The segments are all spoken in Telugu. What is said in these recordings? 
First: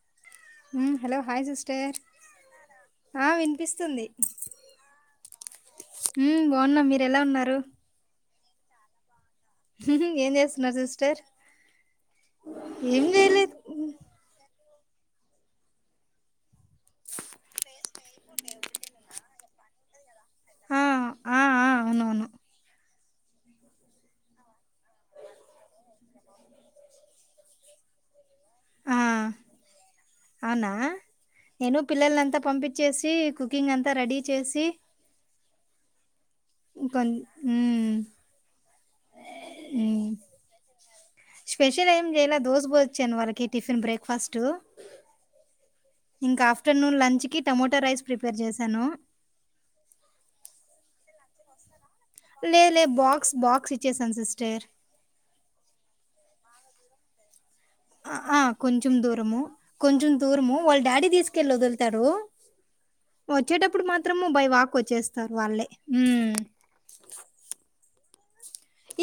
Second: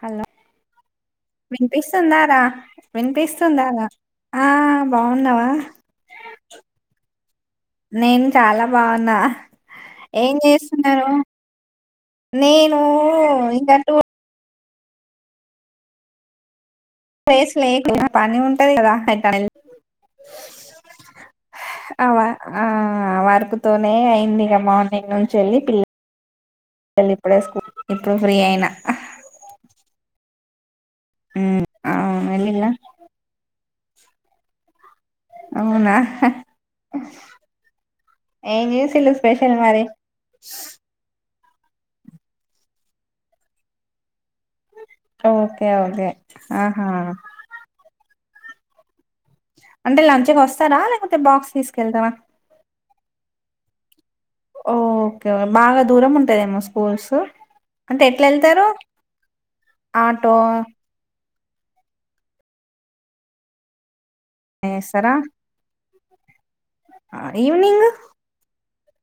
హలో హ్మ్ హలో హాయ్ సిస్టర్ వినిపిస్తుందారా ఆ వినిపిస్తుందారా వినిపిస్తుంది ఆ బాగున్నావా హ్మ్ బాగున్నాం మీరు ఎలా ఉన్నారు నేన్ చాలా బావున్నా ఏం చేస్తున్నారు నేను ఏం చేయలేదు ఇంక టూ పేస్ లేకు పని ఉంటది కదా ఆ ఆ ఆ అ అవునవును ఆ వర్క్తోనే అయింది ఇక మార్నింగ్ నుంచి వెళ్ళి పిల్లళ ఇప్పుడే స్కూల్ ఇప్పుడు ఫ్రీ అయినా ఆ అవునా ఉమ్ నేను అవును పిల్లల్నంతా వెళ్ళిలా పంపిచ్చేసి కుకింగ్ అం తా రెడీ చేసి అవునా కొం హ్మ్ ఏమ్ జేసిల్లు స్పెషల్ మరి హ్మ్ స్పెషల్ ఏం జెయలా దోశ బోచ్చాను వాళ్ళకి టిఫిన్ బ్రేక్ఫాస్ ఓకే ఓకే ఇంకా ఆహా ఆఫ్టర్నూన్ లంచ్ కి టమోటా రైస్ ప్రిపేర్ చేశాను అంటే లంచకి వస్తారా లేకపోతే బాక్స్ తీస్ లేద్ లే బాక్స్ బాక్స్ ఇచ్చే ఓఓకే బాగా దూరం ఉంటుద ఏమోస్తు కోసో ఆ కొంచం దూరము కొంచెం ఆటో దూరము వాళ్ళ డాడీ తీసుకు కెళ్ళి వదులుతారు వచ్చేటప్పుడు మాత్రం మాత్రము బై వాక్ వేస్తారా వచ్చేస్తారు వాళ్ళే ఉ ఈవినింగ్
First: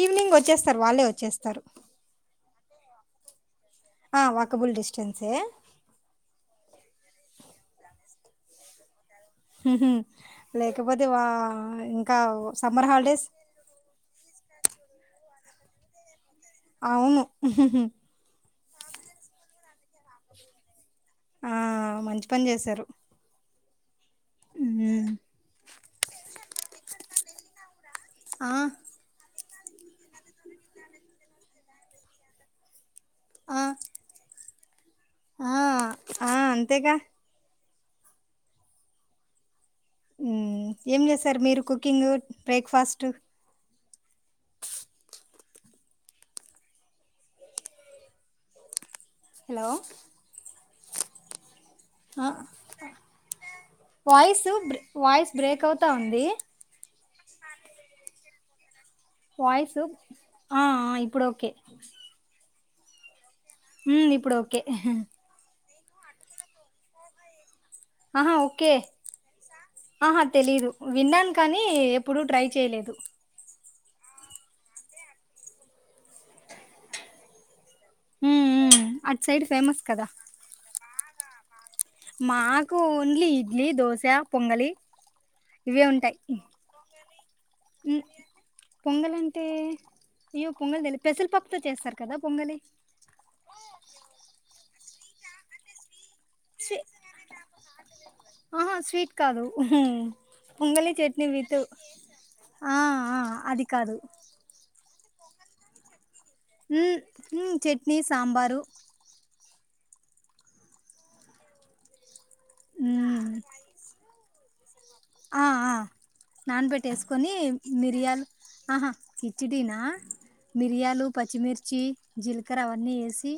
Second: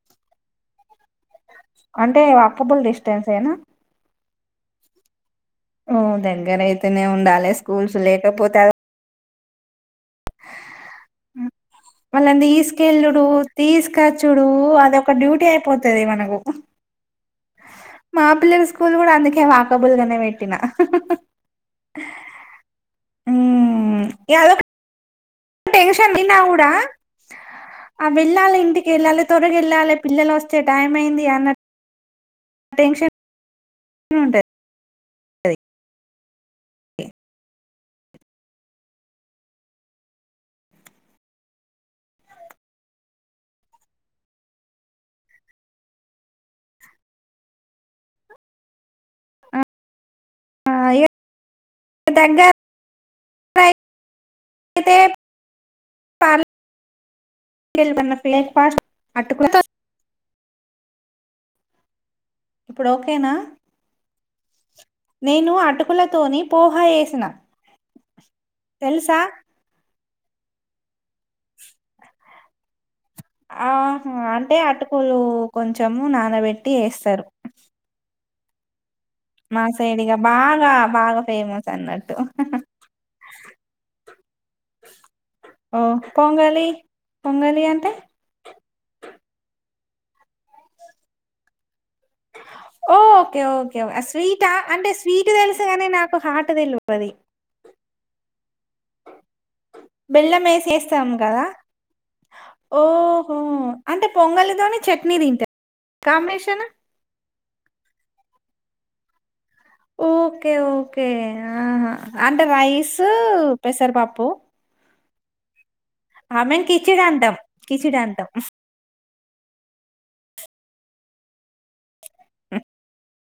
ఈవినింగ్ వచ్చేస్తారు వాళ్ళే వచ్చేస్తారు అంటే వకబుల్ డిస్టెన్స్ ఏనా ఆ వాకబుల్ డిస్టెన్స్ ఏ ఓ దగ్గర అయితేనే ఉండాలి స్కూల్స్ లేకపోతే హ్మ్మ్ లేకపోతే వా ఇంకా వాళ్ళని సమ్మర్ తీసుకెళ్ళడు హాలిడేస్ తీసుకచ్చుడు అది ఒక డ్యూటీ అయిపోతది మనకు అవును హుహుహు. మా పిల్లల స్కూల్ కూడా అందుకే వా కబుల్గానే పెట్టినా ఆ మంచి పని చేశారు హ్మ్మ్ ఎద అ టెన్షన్ దీనా కూడా ఆ వెళ్ళాలి ఇంటికి వెళ్ళాలి తొరగిెళ్ళాలే పిల్లలు వస్తే టైం అయింది అన్నట్ టెన్షన్ ఆ ఉంటది ఆ ఆ అంతేగా ఏం చేస్తారు మీరు కుకింగ్ బ్రేక్ఫాస్ట్ హలో ఆ అయ వాయిస్ వాయిస్ బ్రేక్ అవుతా ఉంది ప్లే ఫస్ [unintelligible] వయిసు ఆ ఇప్పుడు ఓకే ఇప్పుడు ఓకేనా ఉ ఇప్పుడు ఓకే నేను అటు అటుకులతోని పోహ వేసిన ఆహా ఓకే తెలుసా ఆహా తెలీదు విన్నాను కానీ ఎప్పుడుూ ట్రై చేయలేదు ఆహా అంటే అటుకులు కొంచము నానబెట్టి ఏస్తరు. హ్మ్ మాసైడిగా బాగా బాగా ఫేమస్ అన్నట్టు మాకు ఓన్లీ, ఇడ్లీ, దోశ పొంగలి ఓ ఇవే ఉంటయి. పొంగలి పొంగలి అంటే పొంగల్ అంటే అయ్యో పొంగలు తెలిదు, పెసలు పప్పుతో చేస్తరు. ఓ ఓకే ఓకే స్వీటా, అంటే స్వీ స్వీట్ తెలుసుగనని నాక్ కు హటు స్వీ తెలువది ఆహా స్వీట్ కాదు బెల్లం ఏసి పొంగలి చేస్తాం చట్నీ గదా! విత్, ఆ ఓహో! అది కాదు. అంటే పొంగలితోని చట్నీ తింట హ్మ్ హ్మ్ చట్నీ సాంబారు. ఓకే ఓకే ఆహా అంటే రైస్ మ్మ్ పెసరిపాప్పు. ఆ ఆ కిచిడి నానపెట్టేసుకొని అంటాం. కిచిడి మిరియాలు అంటాం. ఆహా కిచిడినా, మిరియాలు, పచ్చిమిర్చి, జీలకర అవన్నీ వేసి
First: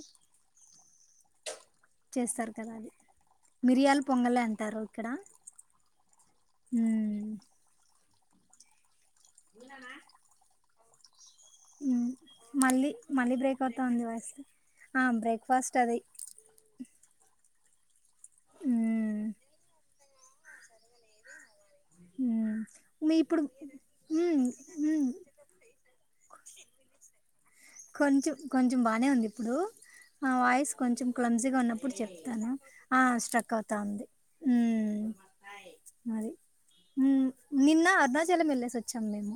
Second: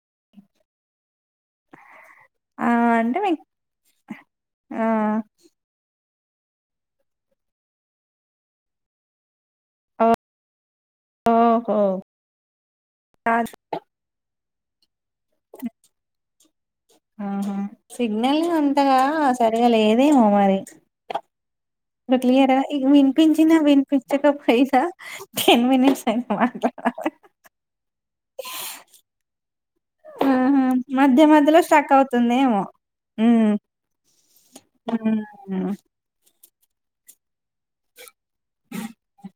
చేస్తారు ఆ! కదా అది, అంటే మేం మిరియాల పొంగలే అంటారు ఆ! ఇక్కడ. హ్మ్ ఆ మళ్ళీ మళ్ళీ కాదు. బ్రేక్ అవుతుంది వాయిస్ ఆ బేక్ఫస్ట్ అది ఆహా సిగ్నల్ని అంతగా మ్మ్ సరిగా లేదేమో మరి. బ మ్మ్ క్లియరా మీ ఇప్పుడు విన్పించి మ్మ్ వినిపించకపోయిన మ్మ్ టెన్ మనిట్స్ ఇపోవాలె కొంచెం కొంచెం బానే ఉంది ఇప్పుడు, నా ఆహా వాయిస్ కొంచెం మధ్య క్లంజీగా మధ్యలో ఉన్నప్పుడు స్ట్రక్ చెప్తాను, అవుతుందేమో ఆ ఉమ్ స్ట్రక్ అవుతా ఉంది. ఉమ్ ఉమ్ అది ఉమ్ నిన్న అరుణాచలమెల్లే సచ్ చం మేము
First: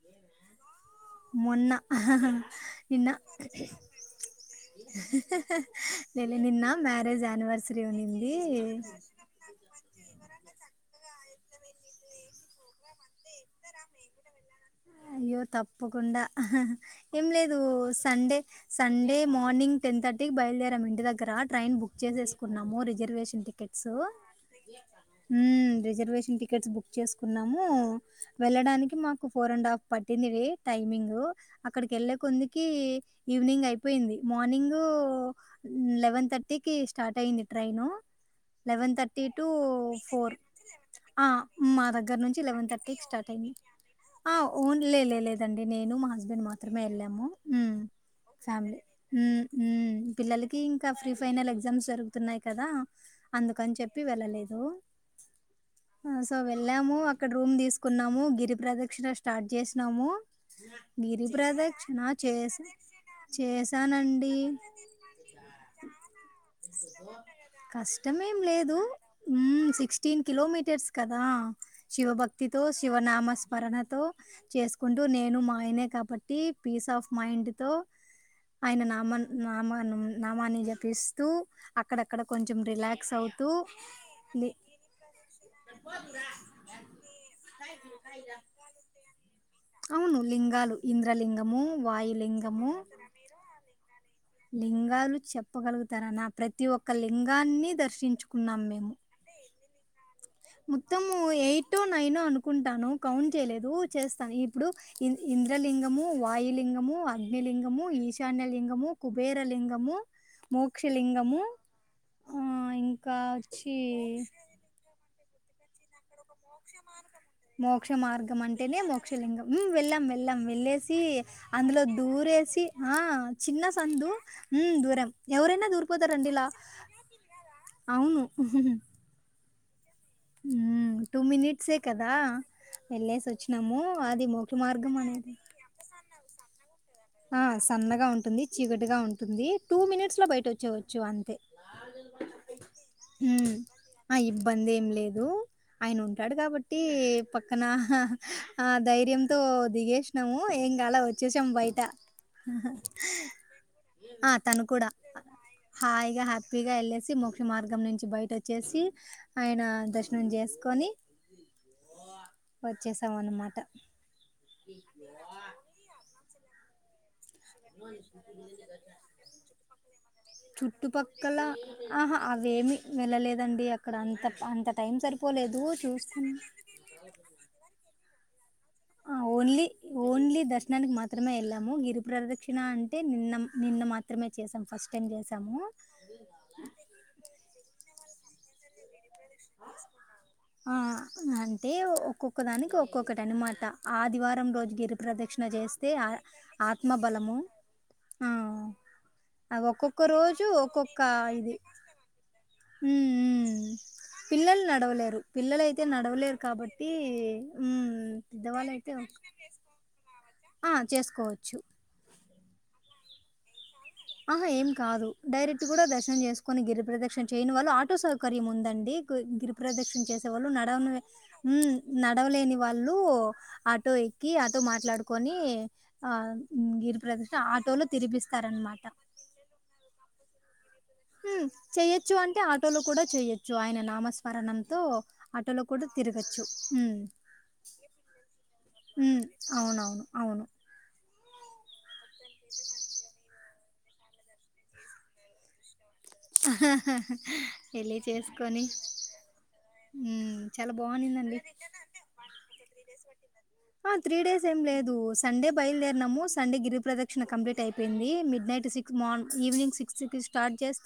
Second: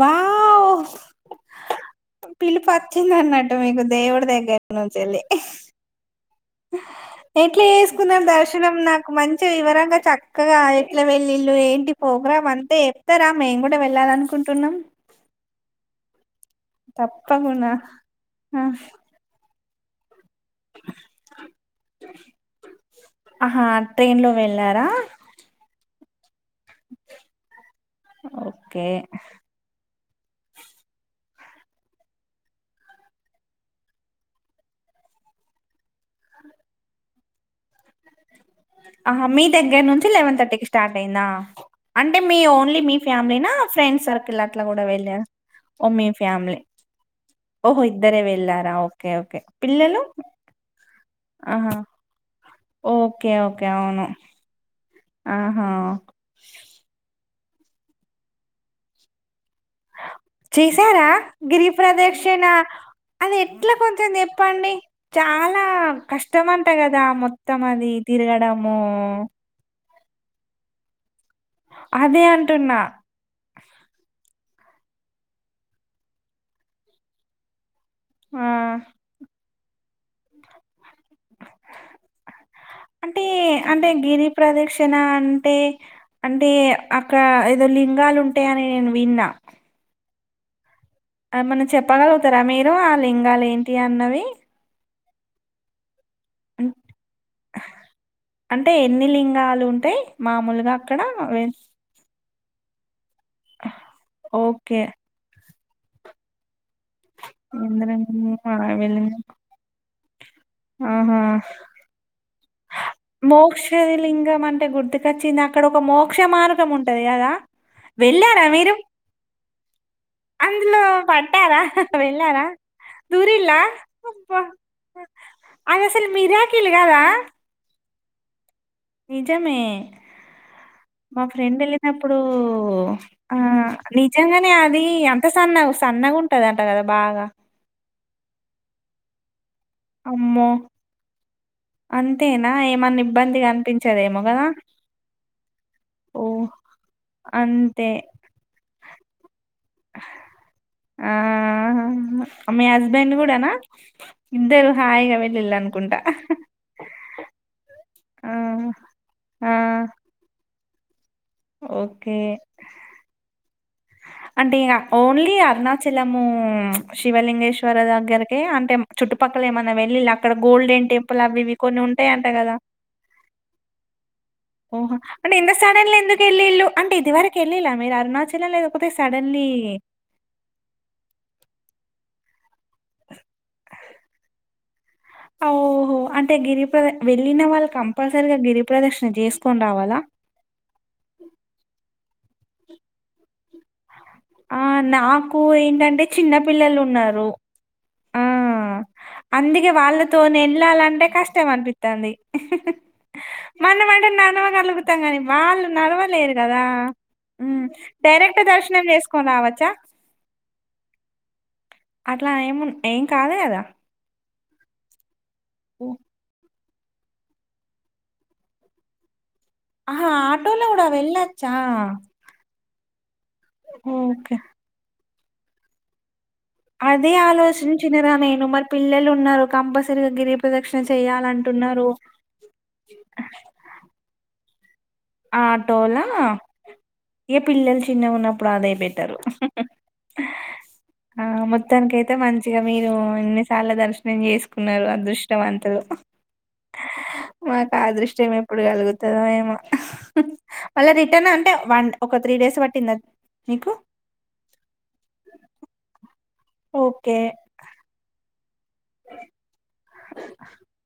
వావ్ మొన్నా పిలుపు నిన్న వచ్చింది అన్నట్టు మీకు దేవుడి దగ్గర నుంచి వెళ్ళి లేలే నిన్న మ్యారేజ్ ఎట్లా యానివర్సరీ చేసుకున్నారు ఉన్నింది దర్శనం నాకు మంచి వివరంగా చక్కగా ఎట్లా వెళ్ వీళ్ళు ఏంటి ప్రోగ్రామ్ అంతే చెప్తారా మేము కూడా వెళ్ళాలి అనుకుంటున్నాం అయ్యో తప్పకుండా ఆహా ఏం లేదు, తప్పకుండా సండే ఆ, సండే మార్నింగ్ టెంతట్టి ఇ బయలుదేరాము ఇంటి దగ్గర ట్రైన్ బుక్ చేేసుకున్నాము రిజర్వేషన్ ఆహా టికెట్స్, ట్రైన్ లో వెళ్ళారా ఉమ్ రిజర్వేషన్ టికెట్ టికెట్స్ బుక్ చేసుకున్నాము ఓకే వెళ్ళడానికి మాకు ఫోర్ అండ్ హాఫ్ పట్టిందిడి టైమింగ్ అక్కడికి వెళ్ళే కొందుకి ఈవినింగ్ అయిపోయింది మార్నింగ్ లెవెన్ థర్టీకి స్టార్ట్ అయింది ట్రైను ఆహా మీ దగ్గర నుంచి లెవెన్ థర్టీకి స్టార్ట్ అయిందా ఆ! మా దగ్గర అంటే మీ నుంచి ఓన్లీ మీ స్టార్ట్ ఫ్యామిలీ అయింది. నా ఫ్రెండ్ ఆ! సర్కిల్ అట్లా ఓన్ కూడా లే వెళ్ళారా లేదండి ఓ నేను మీ మా హస్బెండ్ ఫ్యామిలీ మాత్రమే వెళ్ళాము ఓహో ఇద్దరే వెళ్ళారా ఫ్యామిలీ ఓకే ఓకే పిల్లలు పిల్లలకి ఇంకా ప్రీ ఫైనల్ ఆహా ఎగ్జామ్స్ జరుగుతున్నాయి కదా ఓకే ఓకే అందుకని చెప్పి అవును వెళ్ళలేదు ఆహా సో వెళ్ళాము ఇక్కడ రూమ్ తీసుకున్నాము గిరి ప్రదక్షిణ స్టార్ట్ చేసినాము. చేసారా గిరి ప్రదక్షిణ ప్ర్రదక్షిణ చేసా అది ఎట్లా కొంచెం చేశానండి. చెప్పండి చాలా కష్టమ అంటా కదా మొత్తం అది తిరగడము తటీన్ కలోమీటర్స్ కద అదే శివభక్తితో అంటున్నా శివనామస్ పరణతో చేసుకుంటూ నేను మాయనే కాబట్టి పీస్ ఆఫ్ మైండ్ తో ఆ ఆయన నామన్ నామను నామాని లే రిలాక్స్ అంటే అవుతూ అంటే గిరి లి ప్రదక్షిణ అంటే అంటే అక్కడ ఏదో లింగాలు ఉంటాయ అని నేను విన్నా అవును లింగాలు ఆ మన ఇంద్రలింగము, చెప్పగలుగుతారా మీరు వాయులింగము ఆ లింగాలు ఏంటి అన్నవి లింగాలు చెప్పగలుగుత తర నా ప్రతి ఒక్క లింగాన్ని దర్శించుకున్నాం మేము అంతే మామూలుగా అక్కడ కుంటాను కౌంట్ చేయలేదు చేస్తాను ఇప్పుడు ఓకే లింగము వయు లింగం ము అగ్నిలింగము ఇంద్రలింగం ఈశాన్యలింగము వాయులింగం. కుబేర లింగము మోక్ష లింగము ఆ మోక్షదిలింగం అంటే గుర్తు వచ్చింది అక్కడ ఒక మోక్ష మార్గం ఉం మోక్ష మార్గం అంటేనే మోక్షలింగం వెళ్ళాం వెళ్ళాం అందులో వెళ్ళేసి పడ్డారా అందులో వెళ్ళారా దూరేసి ఆ దూరిల్లా చిన్న సందు అబ్బా. దూరం ఎవరైనా అది అసలు దూరిపోతారంండి ఇలా మిరాకిల్ కదా అవును నిజమే హ్మ్. మా ఫ్రెండ్ మినిట్సే కదా! వెళ్ళినప్పుడు ఆ వెళ్ళేసొచ్చినాము. అది నిజంగానే మోక్ష అది మార్గం అంత అనేది సన్న సన్నగా ఉంటది అంట కదా బాగా ఆ సన్నగా ఉంటుంది చీకటిగా ఉంటుంది టూ మినిట్స్ లో బయట అమ్మో వచ్చేయవచ్చు అంతే అంతేనా ఏమన్నా ఇబ్బందిగా హ్మ్ ఆ అనిపించదేమో కదా ఇబ్బంది ఏం లేదు ఆయన ఓ ఉంటాడు కాబట్టి పక్కన అంతే ఆ ధైర్యంతో దిగేసినాము ఏం గాల ఆ వచ్చేసాము బయట మీ హస్బెండ్ కూడానా ఆ తను ఇద్దరు కూడా హాయిగా వెళ్ళిళ్ళు అనుకుంటా హాయిగా హ్యాపీగా వెళ్ళేసి మోక్ష మార్గం నుంచి బయట ఆ వచ్చేసి ఆ ఆయన దర్శనం చేస్ కొని ఓకే వచ్చేసాం అన్నమాట అంటే ఇగ ఓన్లీ అరుణాచలము శివలిం మునేశ్వరా దగ్గరక అంటే చుట్టుపక్కల ఏమన్నా వెళ్ళిళ అక్కడ గోల్డెన్ టెంపుల్ చుట్టుపక్కల అవి ఇవి కొన్ని ఉంటాయి ఆహా అంట కదా అవేమి వెళ్ళలేదండి అక్కడ అంత అంత టైం ఓహో అంటే ఇంత సరిపోలేదు సడన్ గా ఎందుకు చూసుకుని ఏలిళ్ళు అంటే ఇది వరకు ఏలిల్లా మీరు అరుణాచ ఎల్లలేదా ఆ ఓన్లీ ఓన్లీ దర్శననికి మాత్రమే ఎలాము గిరి ప్రదక్షిణ అంటే నిన్న నిన్న మాత్రమే చేసాం ఫస్ట్ టైం చేసాము ఓహో అంటే గిరిప్ర వెళ్ళిన వాళ్ళు కంపల్స [unintelligible] గిరిప్రదశ్ చేసుకుని రావాలా ఒక్కదానికి ఒక్కొక్కటి అనమాట ఆదివారం ఆ! రోజు నాకు గిరిప్రదక్షిణ చేస్తే ఏంటంటే ఆ చిన్న పిల్లలున్నారు. ఆత్మబలము ఆ! ఆ అందుకే ఒక్కొక్క వాళ్ళతోని రోజు ఒక్కొక్క ఎళ్ళాలంటే కష్టం ఇది అనిపిత్తంది. హ్మ్ హ్మ్ మనం అంటే పిల్లలు నడవగలుగుతాం నడవలేరు గానీ, వాళ్ళు పిల్లలయితే నడవలేరు గదా! కాబట్టి హ్మ్ పెద్దవాళ్ళయితే కొనావచ్చా ఆ చేసుకోవచ్చు అట్లా ఏమున్ ఏం కాదు కదా ఆహా ఏం కాదు డైరెక్ట్ కూడా దర్శం చేసు కొన్ని గిరిప్రదక్షిణ చేయని వల్ల ఆటో సౌకర్యం ఉందండి గరి ప్రదక్షిన్ అహా! చేసేవాళ్ళు ఆటోలో గూడా నడవన్ వె వెళ్ళొచ్చా? హుమ్ నడవలేని వాళ్ళు ఆటో ఎక్కి ఓకే. ఆటో మాట్లాడు కొని ఆ అదే ఆలోచించినారా నేను మరి పిల్లలు ఉన్నారు కంపల్సరిగా గిరిప్రాధాక్ష మ్ చెయొచ్చు అంటే ఆటోలో కూడా చెయ్యొచ్చు ఆయన నామస్మరణం ఆటోలా హ్మ్. ఇగ పిల్లలు చిన్నగ ఉన్నప్పుడు అదే బెటరు హ్మ్. అవునవును. అవును. ఆ మొత్తానికై తే మంచిగా మీరు ఇన్ చాలా దర్శనం చేసుకున్నారు అదృష్టవంతులు మాకు ఆ పెళ్ళి అదృష్టం ఎప్పుడు చేసుకొని కలుగుతదో ఏమో హ్మ్ చాలా మళ్ళా రిటర్న్ బాగునిందండి అంటే వన్ ఒక త్రీ డేస్ పట్టిందా మీకు హా త్రీ డేస్ ఏం లేదు సండే బయలుదేరినాము స్ సండే గిరి ఓకే ప్రదక్షిణ కంప్లీట్ అయిపోయింది. మిడ్ నైట్ సిక్స్ మార్న్ ఈవవినింగ్ స్ సిక్స్కి స్టార్ట్ చేస్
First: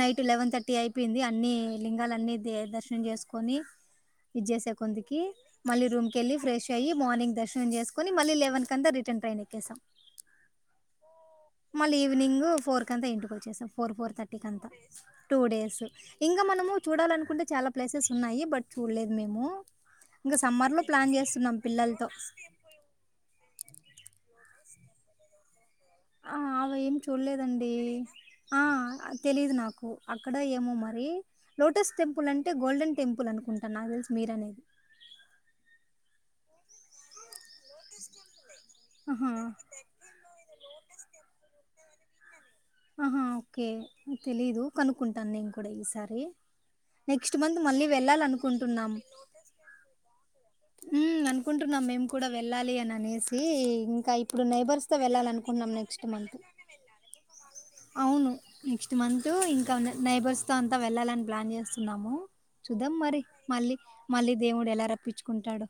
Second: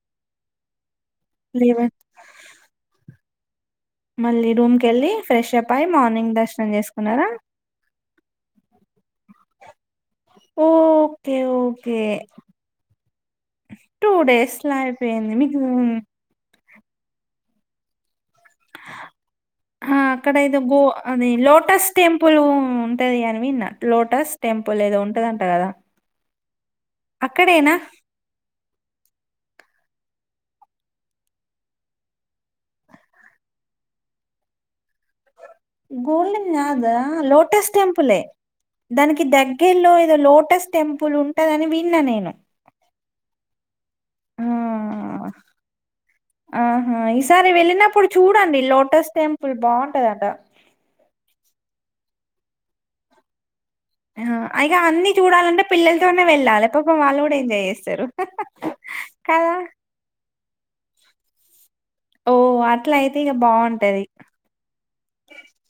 నైట్ లెవన్ థర్టీ అయి పోయింది అన్ని లెవెన్ లింగాలన్నీ దే దర్శనం చేస్ కొని మళ్ళీ విజేసే రూమ్ కెళ్ళి కొందుకి ఫ్రెష్ అప్ మళ్ళీ అయి రూమ్ మార్నింగ్ కెళ్ళి, ఫ్రెష్ దర్శనం అయ్యి చేసుకున్నారా మార్నింగ్ దర్శనం చేసుకొని మళ్ళీ లెవ్ వన్ కి అంత రిటర్న్ ట్రైన్ ఎక్కేసాం ఓకే మళ్ళీ ఓకే ఈవినింగ్ ఫోర్ కంత ఇంటికి వచ్చేసాం four two four three days ఇదంతా లో అయిపోయింది టూ మీకు డేస్ ఇంగ మనము చూడాలనుకుంటే చాల ప్లేసెస్ ఉన్నాయి బట్ చూడలేదు మేము హా అక్కడ ఇంకా ఏదో గో సమ్మర్లో ప్లాన్ అది చేస్తున్నాం లోటస్ పిల్లలతో టెంపుల్ ఉంటంది అని విన్న లోటస్ టెం పుల్ ఏదో ఉంటదంట కదా ఆ అవ్ అలా ఏం చూడలేదండి అక్కడేనా ఆ తెలీదు నాక్ అక్కడ ఏమో మరి లోటస్ టెంపుల్ అంటే, గోల్డెన్ టెంపుల్ అనుకుంటా నాకు తెలిసి మీరు అనేది గోల్డెన్ గాద లోటస్ టెంపులే దానికి ఆహా దగ్గర్లో ఏదో లోటస్ టెంపుల్ ఉంటదని విన్నా నేను ఆహా ఓకే ఆ తెలీదు కనుక్కుంటాను నేను కూడా ఈసార్ ఆహా, ఈసారి వెళ్ళినప్పుడు చూడండి, వెళ్ళాలనుకుంటున్నాము లోటస్ టెంపుల్ బాగుంటదంట. కుంటున్నాం మేము కూడా, వెళ్ళాలి అని అనేసి. ఆ హా అయిగా అన్నీ చూడాలంటే పిల్లల నెక్స్ట్ తోనే మంత్. వెళ్ళాలే పాపమ్ వాళ్ అవును నెక్స్ట్ మంత్ కదా ఇంకా ఉన్నాయి నై బర్స్తో అంతా వెళ్ళాలని ప్లాన్ చేస్ స్తున్నాము ఓ చూద్దాం అట్లా అయితే మరి, ఇక మళ్ళీ బాగుంటది మళ్ళీ దేవుడు ఎలా రప్పించుకుంటాడో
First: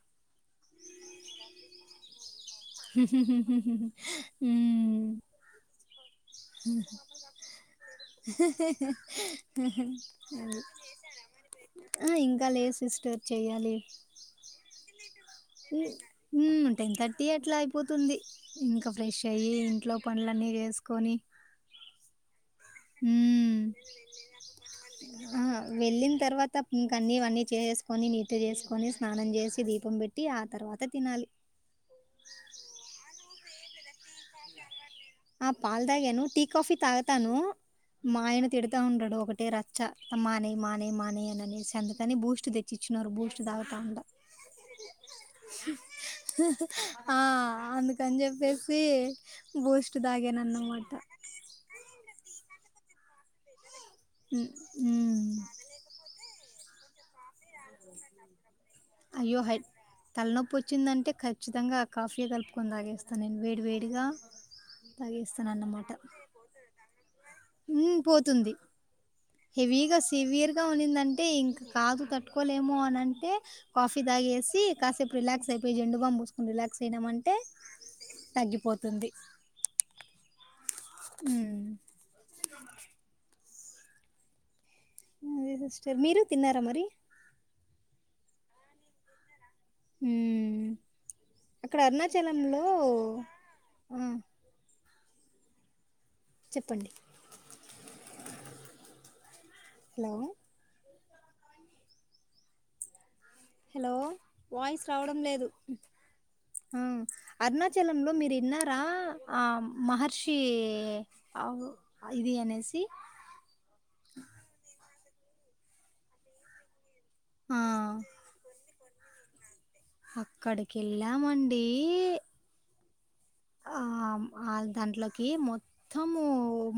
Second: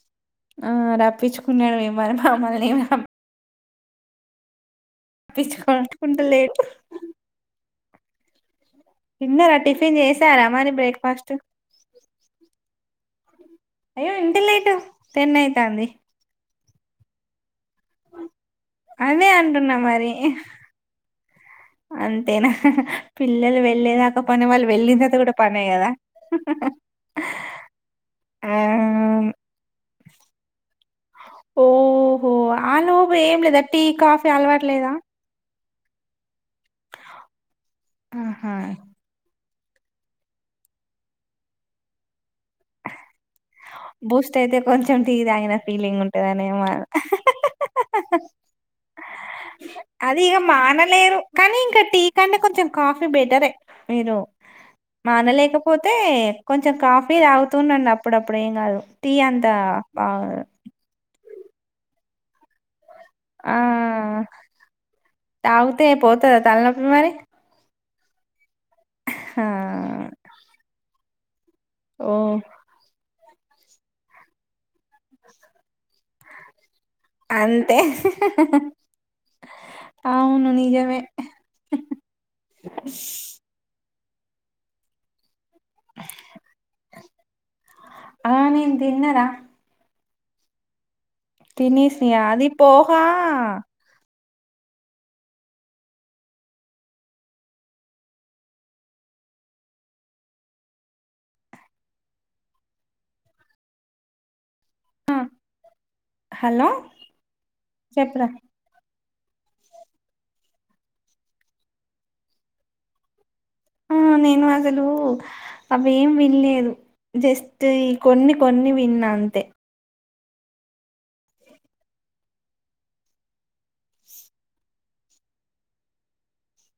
ఆ రప్పించుకున్నాడు మిమ్మల్ని మమ్మల్ని ఏం హ ఉమ్ పిచ్చుకో కుంటలేడు [unintelligible] తిన్నరా? టిఫిన్ చేసారా అది. మరి బ్రేక్ఫాస్ట్? ఆ, ఇంకా లేదు సిస్టర్. చెయ్యాలి. అయ్యో ఇంత లేటు? టెన్ అయితాంది. టెన్ థర్టీ అట్లా, అయిపోతుంది. ఇంక ఫ్రెష్ అదే అయ్యి, అంటున్నా ఇంట్లో మరి పండ్లన్నీ చేసు ది అంతేనా? పిల్లలు వెళ్ళేదాకా పనే, వాళ్ళు వెళ్ళిన తర్వాత కూడా ఆ పనే కదా. వెళ్ళిన తర్వాత ఇంక అన్నీ ఇవన్నీ చేసుకొని నీట్ చేసుకొని స్నానం చేసి దీపం పెట్టి ఆ తర్వాత తినాలి ఓహో ఆ లోపు ఏం లేదు. టీ, కాఫీ అలవాటు లేదా? ఆ పాల్ తాగాను. కాఫీ తాగుతాను, మా ఆయన ఆహా తిడతా ఉంటడు, ఒకటే రాత్ చ మానేయ్, మానేయ్, మానేయ్ అని అనేసి, అందుకని బూస్ట్ తెచ్చి ఇచ్చినారు బూస్. టు తాగుతా ఉంటా. బూస్ట్ అయితే కొంచెం టీ తాగిన ఫీలింగ్ ఉంటదనేమో ఆ అందుకన్ చెప్పేసి బూస్ అది ఇగ మానలేరు, కనీ ఇంక టీ కంటే కొంచెం కాఫ్ బెటరే మీరు, ఉమ్, ఉమ్. మానలేకపోతే? కొంచెం కాఫీ దాగుత్ తుండండి అప్పుడుప్పుడు ఏం కాదు, టీ అయ్యో అంతా హై బాగోద్ తలనొప్పి వచ్చిందంటే ఖచ్చితంగా కాఫీ యే కలుపుకొని తాగేస్ త నేన్ ఆ వేడి వేడిగా తాగితే తాగేస్తానన్నమాట. పోతదా తలనొప్పి మరి ఉహ్ పోతుంది ఆ హెవీగా సివియర్గా ఉన్నిందన్ టీ ఇంక్ కాదు ఓ కట్ ట్టుకోలేము అన్ అంటే కాఫి దాగేసి కాసేపు రిలాక్స్ అయిపోయి, జండు బమ్ బూస్ రిలాక్స్ అంతే తగ్గిపోతుంది. అవును నిజ మే హ్మ్. అదే సిస్టర్ మీరు తిన్నరా మరి ఆ నేను తిన్నరా హ్మ్ అక్కడ తినేసియా అది అరుణాచలంలో పోహా ఆ! చెప్పండి హలో హలో వాయిస్ రావడం ఆ లేదు హలో అరుణాచలంలో చెప్పురా మీరు ఇన్నార ఆ మహర్షి ఆ ఇది అనేసి ఆహా నేను అసలు అవ్వేం విన్లేదు జస్ట్ ఈ ఆ! కొన్ని కొన్ని విన్నా అంతే అక్కడికేళ్ళామండి ఆ ఆ దాంట్లోకి మొత్తము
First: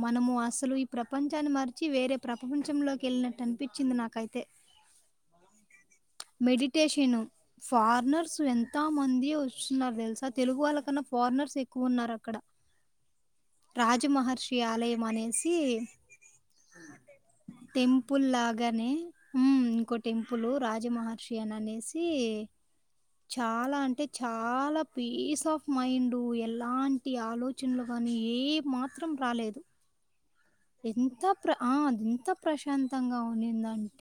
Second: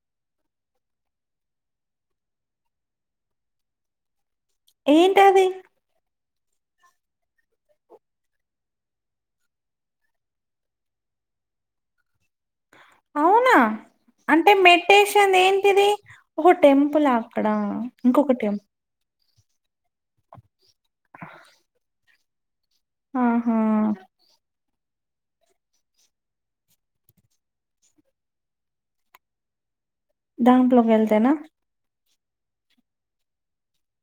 మనము అసలు ఈ ప్రపంచాన్ని మార్చి వేరే ప్రపంచంలోకి ఏళ్ళినట్టు అనిపించింది నాకైతే ఏంటది మెడిటేషన్ ఫారినర్స్ ఎంత మంది వస్తున్నారు తెలుసా తెలుగు వాళ్ళకన్నా ఫారినర్స్ ఎక్కువున్నార అవునా అంటే ఆలయం మెడ్టేషన్ అనేసి ఏంటిది ఓహో టెంపులా అక్కడ ఇంకొక టెంపుల్ ఉహ్ ఇంకో టెంపుల్ రాజ మహర్షిఅనేసి ఆహా చాలా అంటే చాలా పీస్ ఆఫ్ మైండు ఎలాంటి ఆలోచనలు కానీ ఏ మాత్రం రాలేదు దాంట్లోకి ఎంతా వెళ్తేనా ప్ర ఆ అద్ ఎంత ప్రశాంతంగా ఉనిందంటే